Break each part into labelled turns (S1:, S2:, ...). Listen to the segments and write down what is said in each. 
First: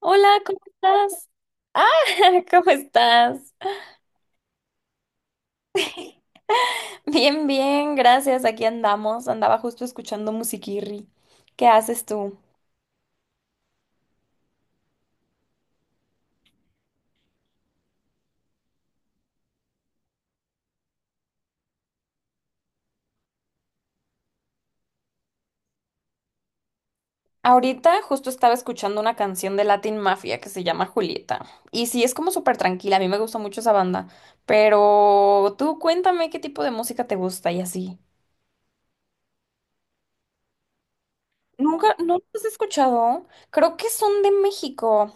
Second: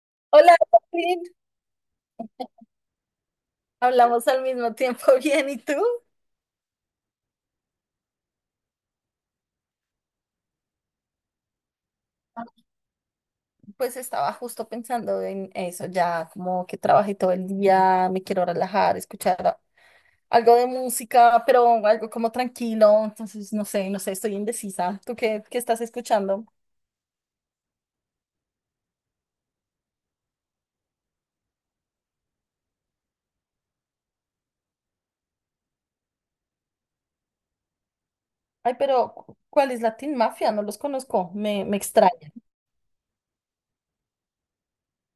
S1: Hola,
S2: Hola,
S1: ¿cómo
S2: Joaquín.
S1: estás? ¿Cómo estás?
S2: Hablamos al mismo tiempo, bien, ¿y tú?
S1: Bien, bien, gracias. Aquí andamos. Andaba justo escuchando musiquirri. ¿Qué haces tú?
S2: Pues estaba justo pensando en eso, ya como que trabajé todo el día, me quiero relajar, algo de música, pero algo como tranquilo, entonces no sé, estoy indecisa. ¿Tú qué estás escuchando?
S1: Ahorita justo estaba escuchando una canción de Latin Mafia que se llama Julieta. Y sí, es como súper tranquila. A mí me gusta mucho esa banda. Pero tú cuéntame qué tipo de música te gusta y así.
S2: Ay, pero ¿cuál es Latin Mafia? No los conozco, me
S1: Nunca,
S2: extraña.
S1: ¿no los has escuchado? Creo que son de México.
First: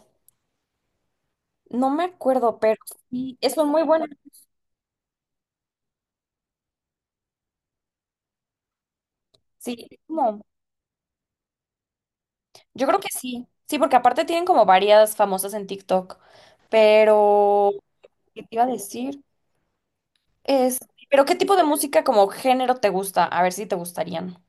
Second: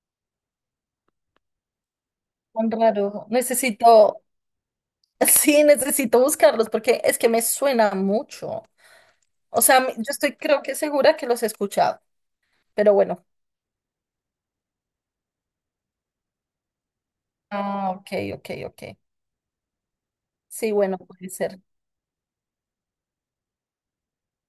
S1: No me acuerdo,
S2: Tan
S1: pero
S2: raro.
S1: sí, son muy buenas.
S2: Necesito, sí, necesito buscarlos porque es que me suena mucho. O sea,
S1: Sí,
S2: yo estoy
S1: como
S2: creo que segura que los he escuchado,
S1: yo
S2: pero
S1: creo que
S2: bueno.
S1: sí, sí, porque aparte tienen como varias famosas en TikTok, pero,
S2: Ah, ok,
S1: ¿qué te
S2: ok,
S1: iba a
S2: ok.
S1: decir?
S2: Sí,
S1: Es,
S2: bueno,
S1: pero
S2: puede
S1: ¿qué tipo
S2: ser.
S1: de música como género te gusta? A ver si te gustarían.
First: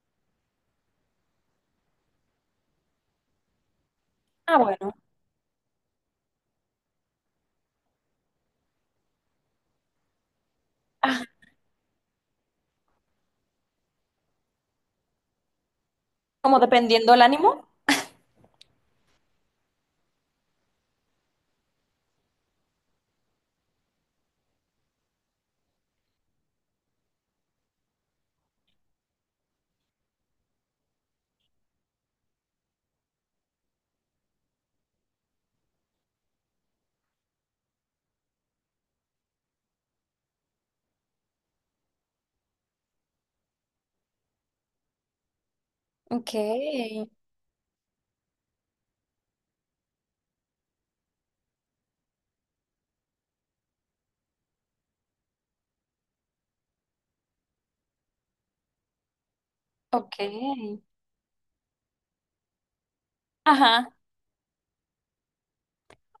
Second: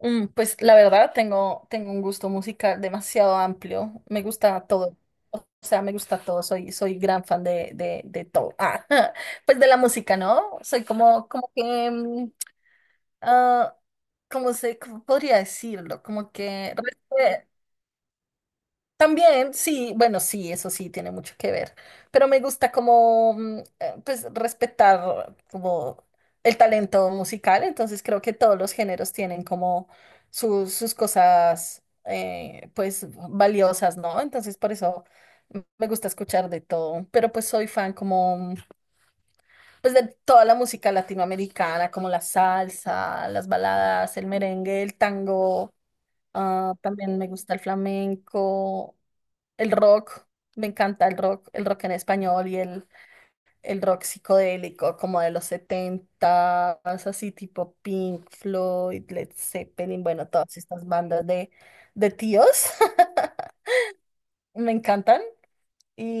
S2: Pues la verdad tengo un gusto musical demasiado amplio. Me
S1: Ah,
S2: gusta
S1: bueno.
S2: todo. O sea, me gusta todo. Soy gran fan de todo. Ah, pues de la música, ¿no? Soy
S1: Ah,
S2: como que, ah, ¿cómo podría decirlo? Como
S1: como
S2: que.
S1: dependiendo el ánimo.
S2: También, sí, bueno, sí, eso sí tiene mucho que ver, pero me gusta como, pues, respetar como el talento musical, entonces creo que todos los géneros tienen como sus cosas, pues, valiosas, ¿no? Entonces, por eso me gusta escuchar de todo, pero pues soy fan como, pues, de toda la música latinoamericana, como la salsa, las baladas, el merengue, el tango,
S1: Ok,
S2: también me gusta el flamenco. El rock, me encanta el rock en español y el rock psicodélico como de los 70, así tipo Pink Floyd, Led Zeppelin, bueno, todas
S1: ok.
S2: estas bandas de tíos
S1: Ajá.
S2: me encantan.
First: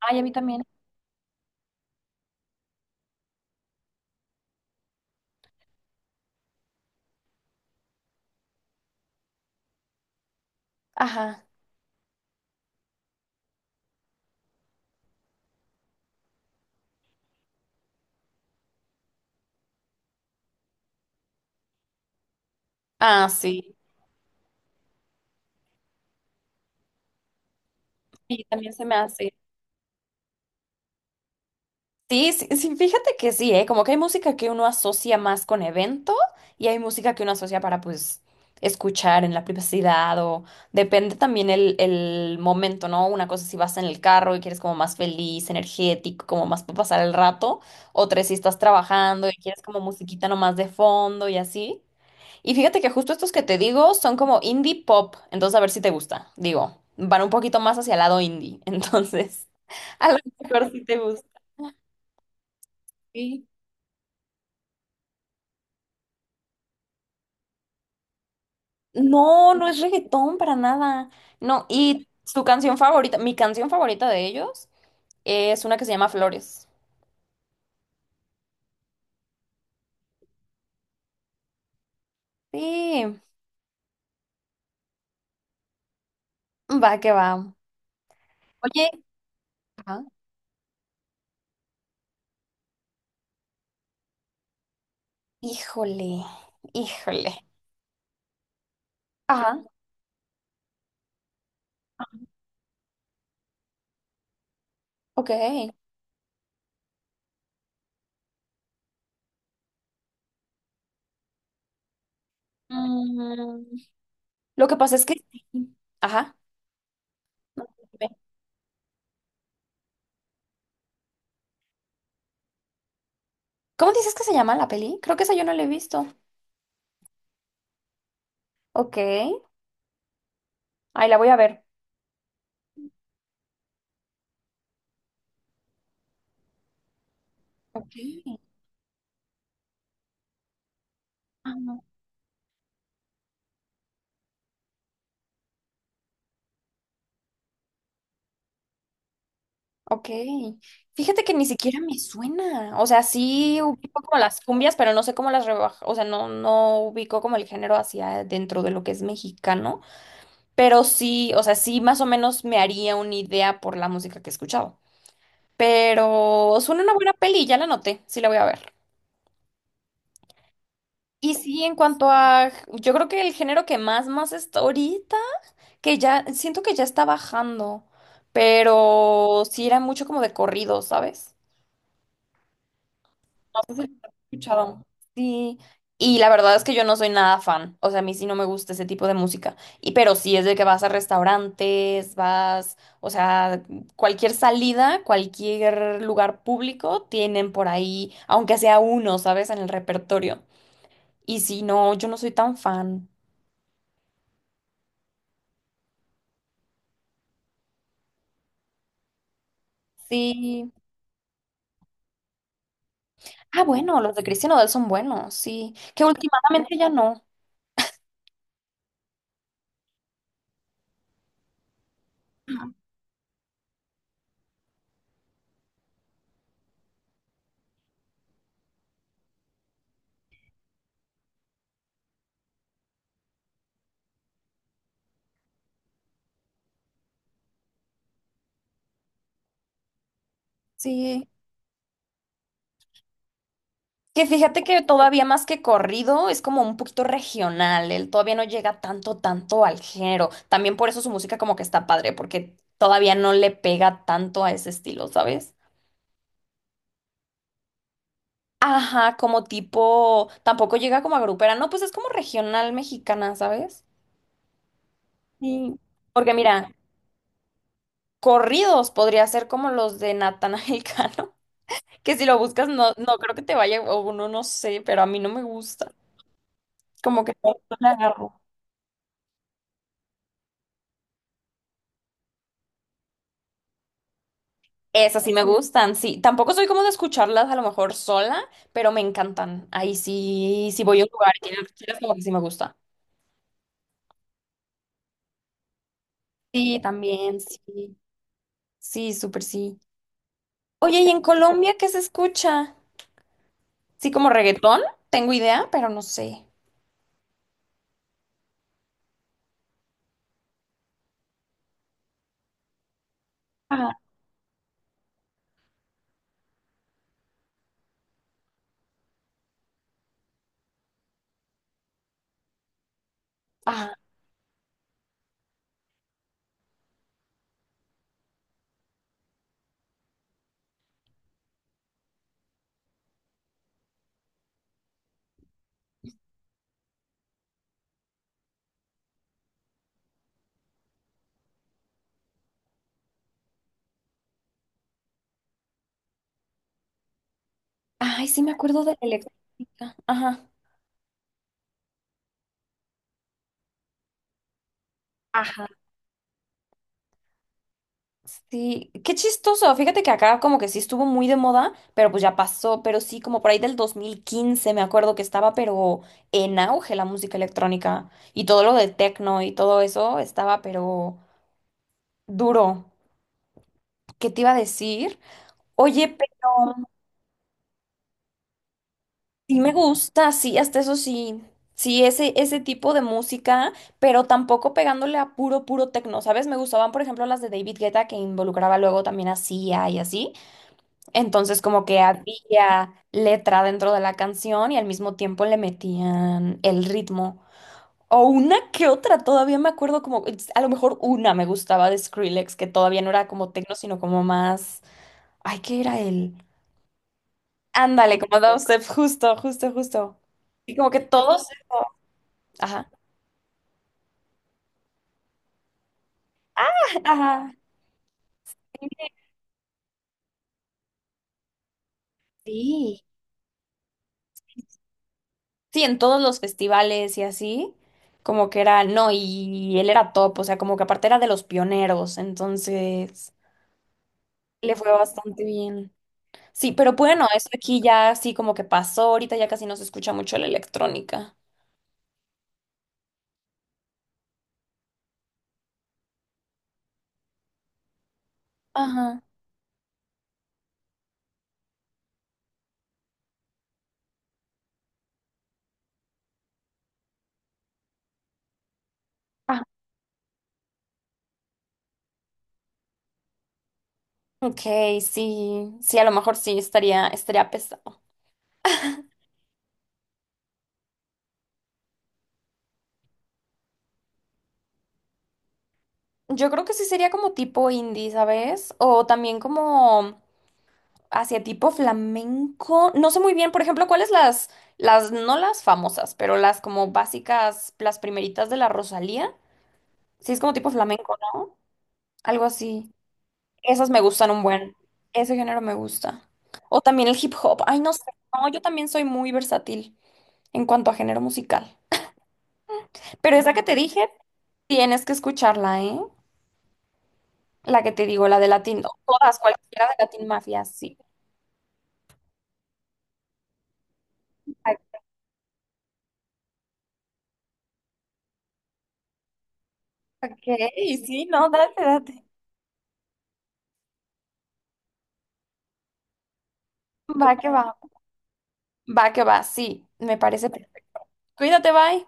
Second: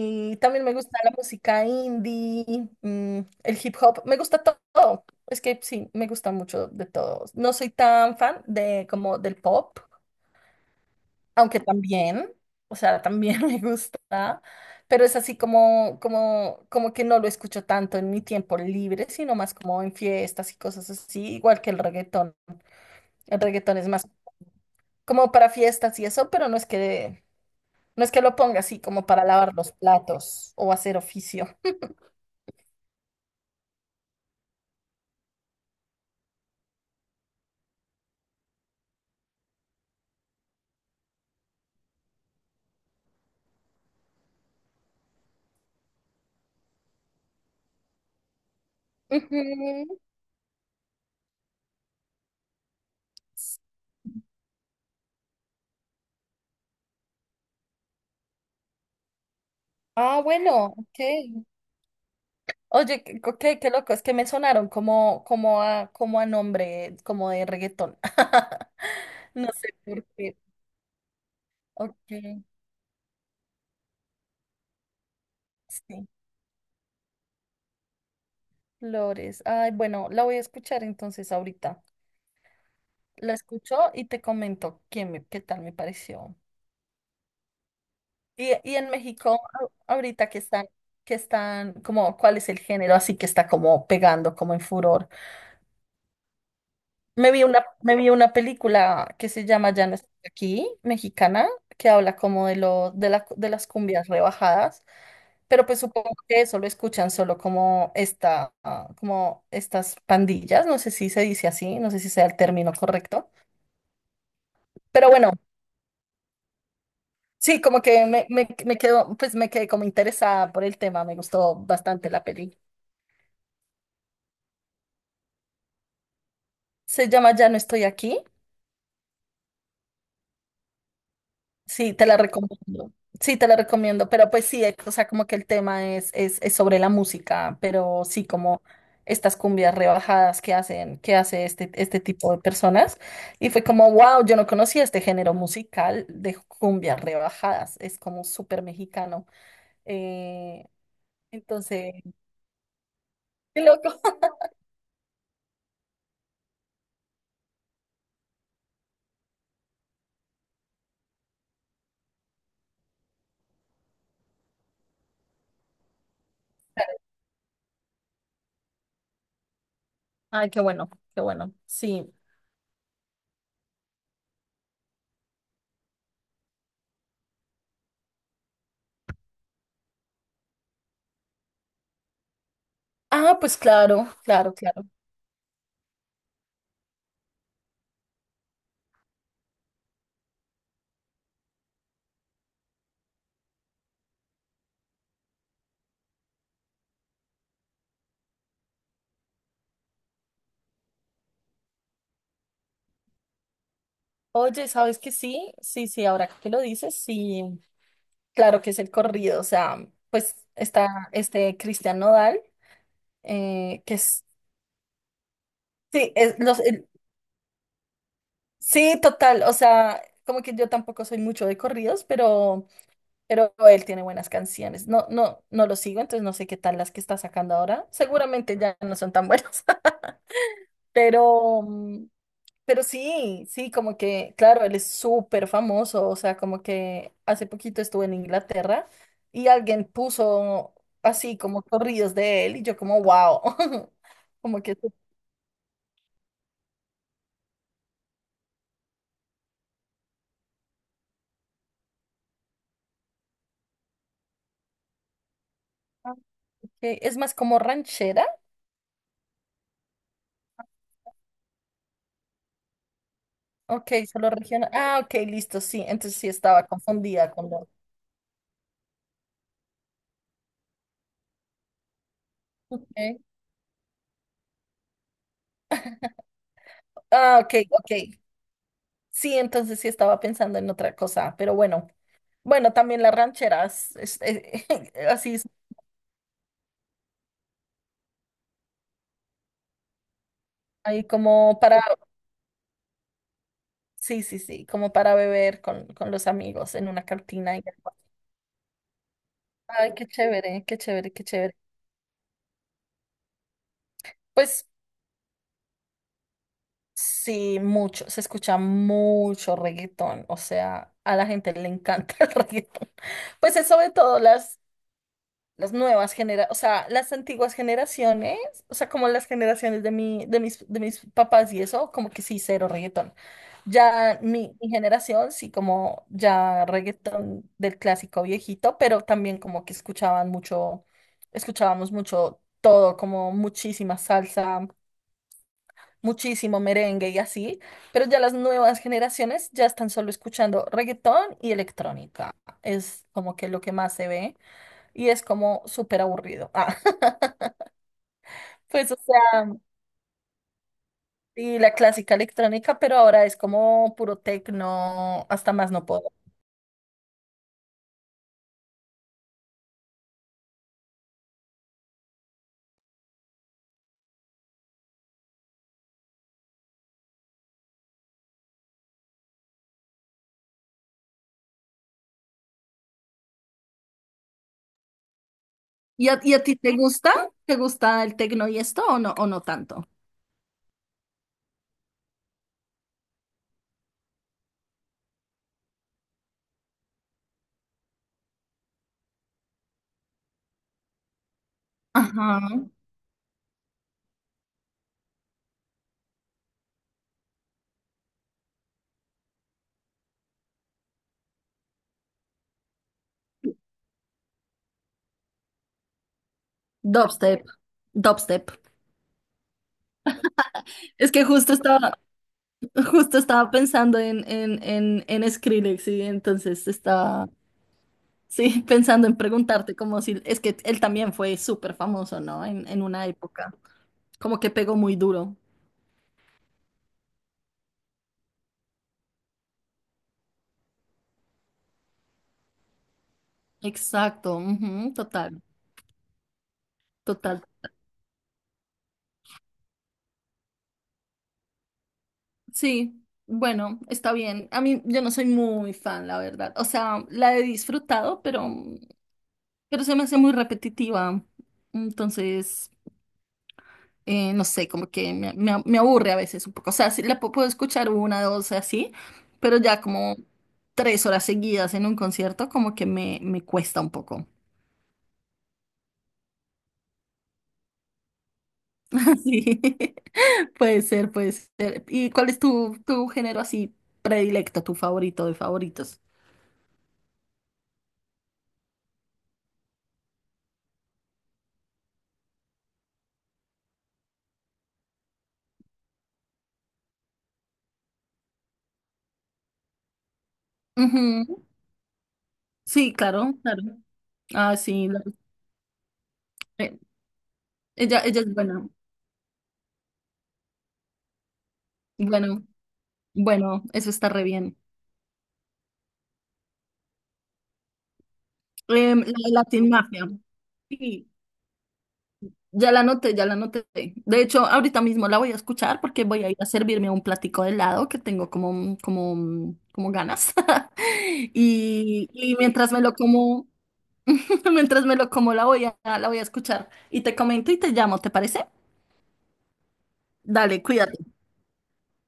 S1: Ay, a mí también.
S2: también me gusta la música indie, el hip hop, me gusta todo. Es que sí, me gusta mucho de todo. No soy tan fan de como del pop.
S1: Ajá.
S2: Aunque también, o sea, también me gusta, pero es así como que no lo escucho tanto en mi tiempo libre, sino más como en fiestas y cosas así, igual que el reggaetón.
S1: Ah,
S2: El
S1: sí.
S2: reggaetón es más como para fiestas y eso, pero no es que lo
S1: Sí,
S2: ponga
S1: también
S2: así
S1: se me
S2: como para
S1: hace.
S2: lavar los platos o hacer oficio.
S1: Sí, sí, sí, fíjate que sí, ¿eh? Como que hay música que uno asocia más con evento y hay música que uno asocia para, pues, escuchar en la privacidad o depende también el momento, ¿no? Una cosa si vas en el carro y quieres como más feliz, energético, como más para pasar el rato, otra si estás trabajando y quieres como
S2: Ujú.
S1: musiquita nomás de fondo y así. Y fíjate que justo estos que te digo son como indie pop, entonces a ver si te gusta, digo, van un poquito más hacia el lado indie, entonces a lo
S2: Ah,
S1: mejor
S2: bueno,
S1: sí te gusta.
S2: ok. Oye, qué,
S1: Sí.
S2: qué- qué loco, es que me sonaron como a nombre, como de reggaetón. No
S1: No, no
S2: sé
S1: es
S2: por
S1: reggaetón
S2: qué.
S1: para nada. No, y
S2: Ok,
S1: su canción favorita, mi canción favorita de ellos es una que se
S2: sí,
S1: llama Flores.
S2: Flores. Ay, bueno, la voy a escuchar entonces ahorita.
S1: Sí,
S2: La escucho y te comento qué tal me pareció.
S1: va que va.
S2: Y,
S1: Oye, ajá.
S2: ahorita que están, como, ¿cuál es el género? Así que está como pegando, como en furor.
S1: Híjole,
S2: Me
S1: híjole.
S2: vi una, me vi una película que se
S1: Ajá,
S2: llama Ya no estoy aquí, mexicana, que habla como de lo, de la, de las cumbias rebajadas,
S1: ok.
S2: pero pues supongo que eso lo escuchan solo como estas pandillas, no sé si se dice así, no sé si sea el término correcto,
S1: Mm, lo que pasa es
S2: pero
S1: que...
S2: bueno,
S1: Ajá.
S2: sí,
S1: No,
S2: como que
S1: dime.
S2: me quedo, pues me quedé como interesada por el tema, me gustó bastante la peli.
S1: ¿Cómo dices que se llama la peli? Creo que esa yo no la he visto.
S2: Se llama Ya no estoy aquí.
S1: Ok. Ahí la voy a ver.
S2: Sí, te la recomiendo. Sí, te la recomiendo, pero pues sí, o sea, como que el tema es sobre la música,
S1: Ok.
S2: pero sí, como estas cumbias rebajadas que hace este tipo de personas. Y fue como, wow, yo no conocía este género musical de cumbias rebajadas, es como súper mexicano.
S1: Ok,
S2: Eh,
S1: fíjate que ni siquiera
S2: entonces,
S1: me suena, o sea, sí
S2: qué
S1: ubico
S2: loco.
S1: como las cumbias, pero no sé cómo las rebaja, o sea, no, no ubico como el género hacia dentro de lo que es mexicano, pero sí, o sea, sí más o menos me haría una idea por la música que he escuchado, pero suena una buena peli, ya la noté, sí la voy a ver.
S2: Ay, qué
S1: Y
S2: bueno,
S1: sí, en cuanto
S2: sí.
S1: a, yo creo que el género que más, más está ahorita, que ya, siento que ya está bajando, pero sí era mucho como de corrido, ¿sabes?
S2: Ah, pues
S1: Entonces, lo
S2: claro,
S1: he
S2: claro, claro.
S1: escuchado. Sí, y la verdad es que yo no soy nada fan, o sea, a mí sí no me gusta ese tipo de música, y pero sí es de que vas a restaurantes, vas, o sea, cualquier salida, cualquier lugar público tienen por ahí, aunque sea uno, ¿sabes? En el repertorio. Y sí, no, yo no soy tan fan.
S2: Oye, ¿sabes que sí? Sí, sí, ahora que lo dices, sí. Claro que es el corrido, o sea, pues
S1: Sí.
S2: está este Cristian Nodal,
S1: Ah,
S2: eh, que
S1: bueno, los de
S2: es,
S1: Cristian Odell son buenos, sí. Que
S2: sí,
S1: últimamente ya no.
S2: sí, total, o sea, como que yo tampoco soy mucho de corridos, pero él tiene buenas canciones. No, no, no lo sigo, entonces no sé qué tal las que está sacando ahora. Seguramente ya no son tan buenas, pero, pero sí, sí, como que, claro, él es súper famoso, o sea, como que hace poquito estuve en Inglaterra y alguien puso
S1: Sí.
S2: así como corridos de él y yo como, wow.
S1: Que fíjate
S2: Como que
S1: que todavía más que corrido es como un poquito regional, él todavía no llega tanto, tanto al género. También por eso su música como que está padre, porque todavía no le pega tanto a ese estilo, ¿sabes?
S2: ah, ok, es más como ranchera,
S1: Ajá, como tipo, tampoco llega como a grupera, no, pues es como regional mexicana, ¿sabes?
S2: ok, solo regional, ok, listo,
S1: Sí.
S2: sí, entonces sí
S1: Porque
S2: estaba
S1: mira,
S2: confundida con lo,
S1: corridos podría ser como los de Natanael Cano, que si lo buscas no, no
S2: ok,
S1: creo que te vaya, o no, no sé, pero a mí no me gusta. Como que no
S2: ok,
S1: le
S2: ok,
S1: agarro.
S2: sí, entonces sí estaba pensando en otra cosa, pero bueno, bueno, también las rancheras,
S1: Esas sí
S2: así,
S1: me gustan, sí. Tampoco soy como de escucharlas a lo mejor sola, pero me encantan. Ahí sí, sí voy a
S2: hay
S1: un lugar y
S2: como
S1: tienen
S2: para.
S1: rancheras, como que sí me gusta.
S2: Sí, sí, sí, como para beber con los amigos
S1: Sí,
S2: en una
S1: también,
S2: cantina. Y.
S1: sí. Sí, súper sí.
S2: Ay, qué chévere, qué
S1: Oye, ¿y
S2: chévere,
S1: en
S2: qué chévere.
S1: Colombia qué se escucha? Sí, como
S2: Pues
S1: reggaetón, tengo idea, pero no sé.
S2: sí, mucho, se escucha mucho reggaetón, o sea, a la gente le encanta el reggaetón. Pues es sobre
S1: Ajá,
S2: todo las nuevas generaciones, o sea, las antiguas generaciones, o sea, como las generaciones de mis papás y eso, como que sí, cero reggaetón.
S1: ajá.
S2: Ya mi generación, sí, como ya reggaetón del clásico viejito, pero también como que escuchábamos mucho todo, como muchísima salsa, muchísimo merengue y así, pero ya las nuevas generaciones ya están solo escuchando reggaetón y electrónica. Es como que lo que más se ve y es como súper aburrido. Ah.
S1: Ay, sí me acuerdo
S2: Pues,
S1: de
S2: o
S1: la
S2: sea,
S1: electrónica. Ajá.
S2: y la clásica electrónica, pero ahora es como puro tecno, hasta
S1: Ajá.
S2: más no puedo.
S1: Sí, qué chistoso. Fíjate que acá como que sí estuvo muy de moda, pero pues ya pasó. Pero sí, como por ahí del 2015 me acuerdo que estaba, pero en auge la música electrónica y todo lo de techno y todo eso estaba, pero duro. ¿Qué te iba a decir?
S2: ¿Y
S1: Oye,
S2: y a ti
S1: pero
S2: te gusta? ¿Te gusta el tecno y esto o no
S1: sí me
S2: tanto?
S1: gusta, sí, hasta eso sí. Sí, ese tipo de música, pero tampoco pegándole a puro, puro techno, ¿sabes? Me gustaban, por ejemplo, las de David Guetta que involucraba luego también a Sia y así. Entonces como que
S2: Ajá.
S1: había letra dentro de la canción y al mismo tiempo le metían el ritmo. O una que otra, todavía me acuerdo como, a lo mejor una me gustaba de Skrillex, que todavía no era como techno, sino como más, ay, ¿qué era él?
S2: Dubstep.
S1: Ándale, como
S2: Dubstep.
S1: dubstep, justo, justo, justo. Y como que
S2: Es que
S1: todos,
S2: justo estaba,
S1: ajá,
S2: justo estaba pensando en Skrillex y entonces estaba,
S1: ajá,
S2: sí, pensando en preguntarte como si, es que él también fue súper famoso, ¿no? En
S1: sí.
S2: una época. Como que pegó muy duro.
S1: Sí, en todos los festivales y así, como que era, no, y él era top, o sea, como que aparte era de los pioneros, entonces...
S2: Exacto.
S1: Le fue
S2: Ujú, total.
S1: bastante bien. Sí, pero bueno,
S2: Total.
S1: eso aquí ya así como que pasó, ahorita ya casi no se escucha mucho la electrónica.
S2: Sí, bueno, está bien. A mí yo no soy muy fan, la verdad. O sea, la he disfrutado, pero,
S1: Ajá.
S2: pero se me hace muy repetitiva. Entonces, no sé, como que me aburre a veces un poco. O sea, sí, la puedo escuchar una, dos, así, pero
S1: Ah,
S2: ya como tres horas seguidas en un concierto, como que me cuesta un poco.
S1: ok, sí, sí, a lo mejor sí estaría, estaría pesado.
S2: Sí, puede ser, puede ser. ¿Y cuál es tu género así predilecto, tu favorito de favoritos?
S1: Yo creo que sí sería como tipo indie, ¿sabes? O también como hacia tipo flamenco. No sé muy bien, por ejemplo, cuáles las, no las famosas, pero las como básicas, las primeritas de la Rosalía. Sí, es como tipo flamenco,
S2: Ujú.
S1: ¿no? Algo así.
S2: Sí, claro, claro.
S1: Esas me gustan un
S2: Ah,
S1: buen.
S2: sí,
S1: Ese género me gusta.
S2: eh,
S1: O también el hip hop. Ay, no sé.
S2: ella es
S1: No, yo
S2: buena.
S1: también soy muy versátil en cuanto a género musical.
S2: Bueno,
S1: Pero esa que
S2: bueno,
S1: te
S2: eso está
S1: dije,
S2: re bien.
S1: tienes que escucharla, ¿eh? La que te digo, la de Latin. O
S2: La de
S1: todas,
S2: Latin
S1: cualquiera de
S2: Mafia.
S1: Latin Mafia,
S2: Sí,
S1: sí.
S2: ya la noté, ya la noté. De hecho,
S1: Ay,
S2: ahorita mismo la voy a escuchar porque voy a ir a servirme un platico de helado que tengo como ganas.
S1: ok, sí, no, date,
S2: Y,
S1: date.
S2: y mientras me lo como, mientras me lo como, la voy a escuchar. Y te
S1: Va
S2: comento
S1: que
S2: y
S1: va.
S2: te llamo, ¿te parece?
S1: Va que va, sí. Me parece
S2: Dale,
S1: perfecto.
S2: cuídate.
S1: Cuídate, bye.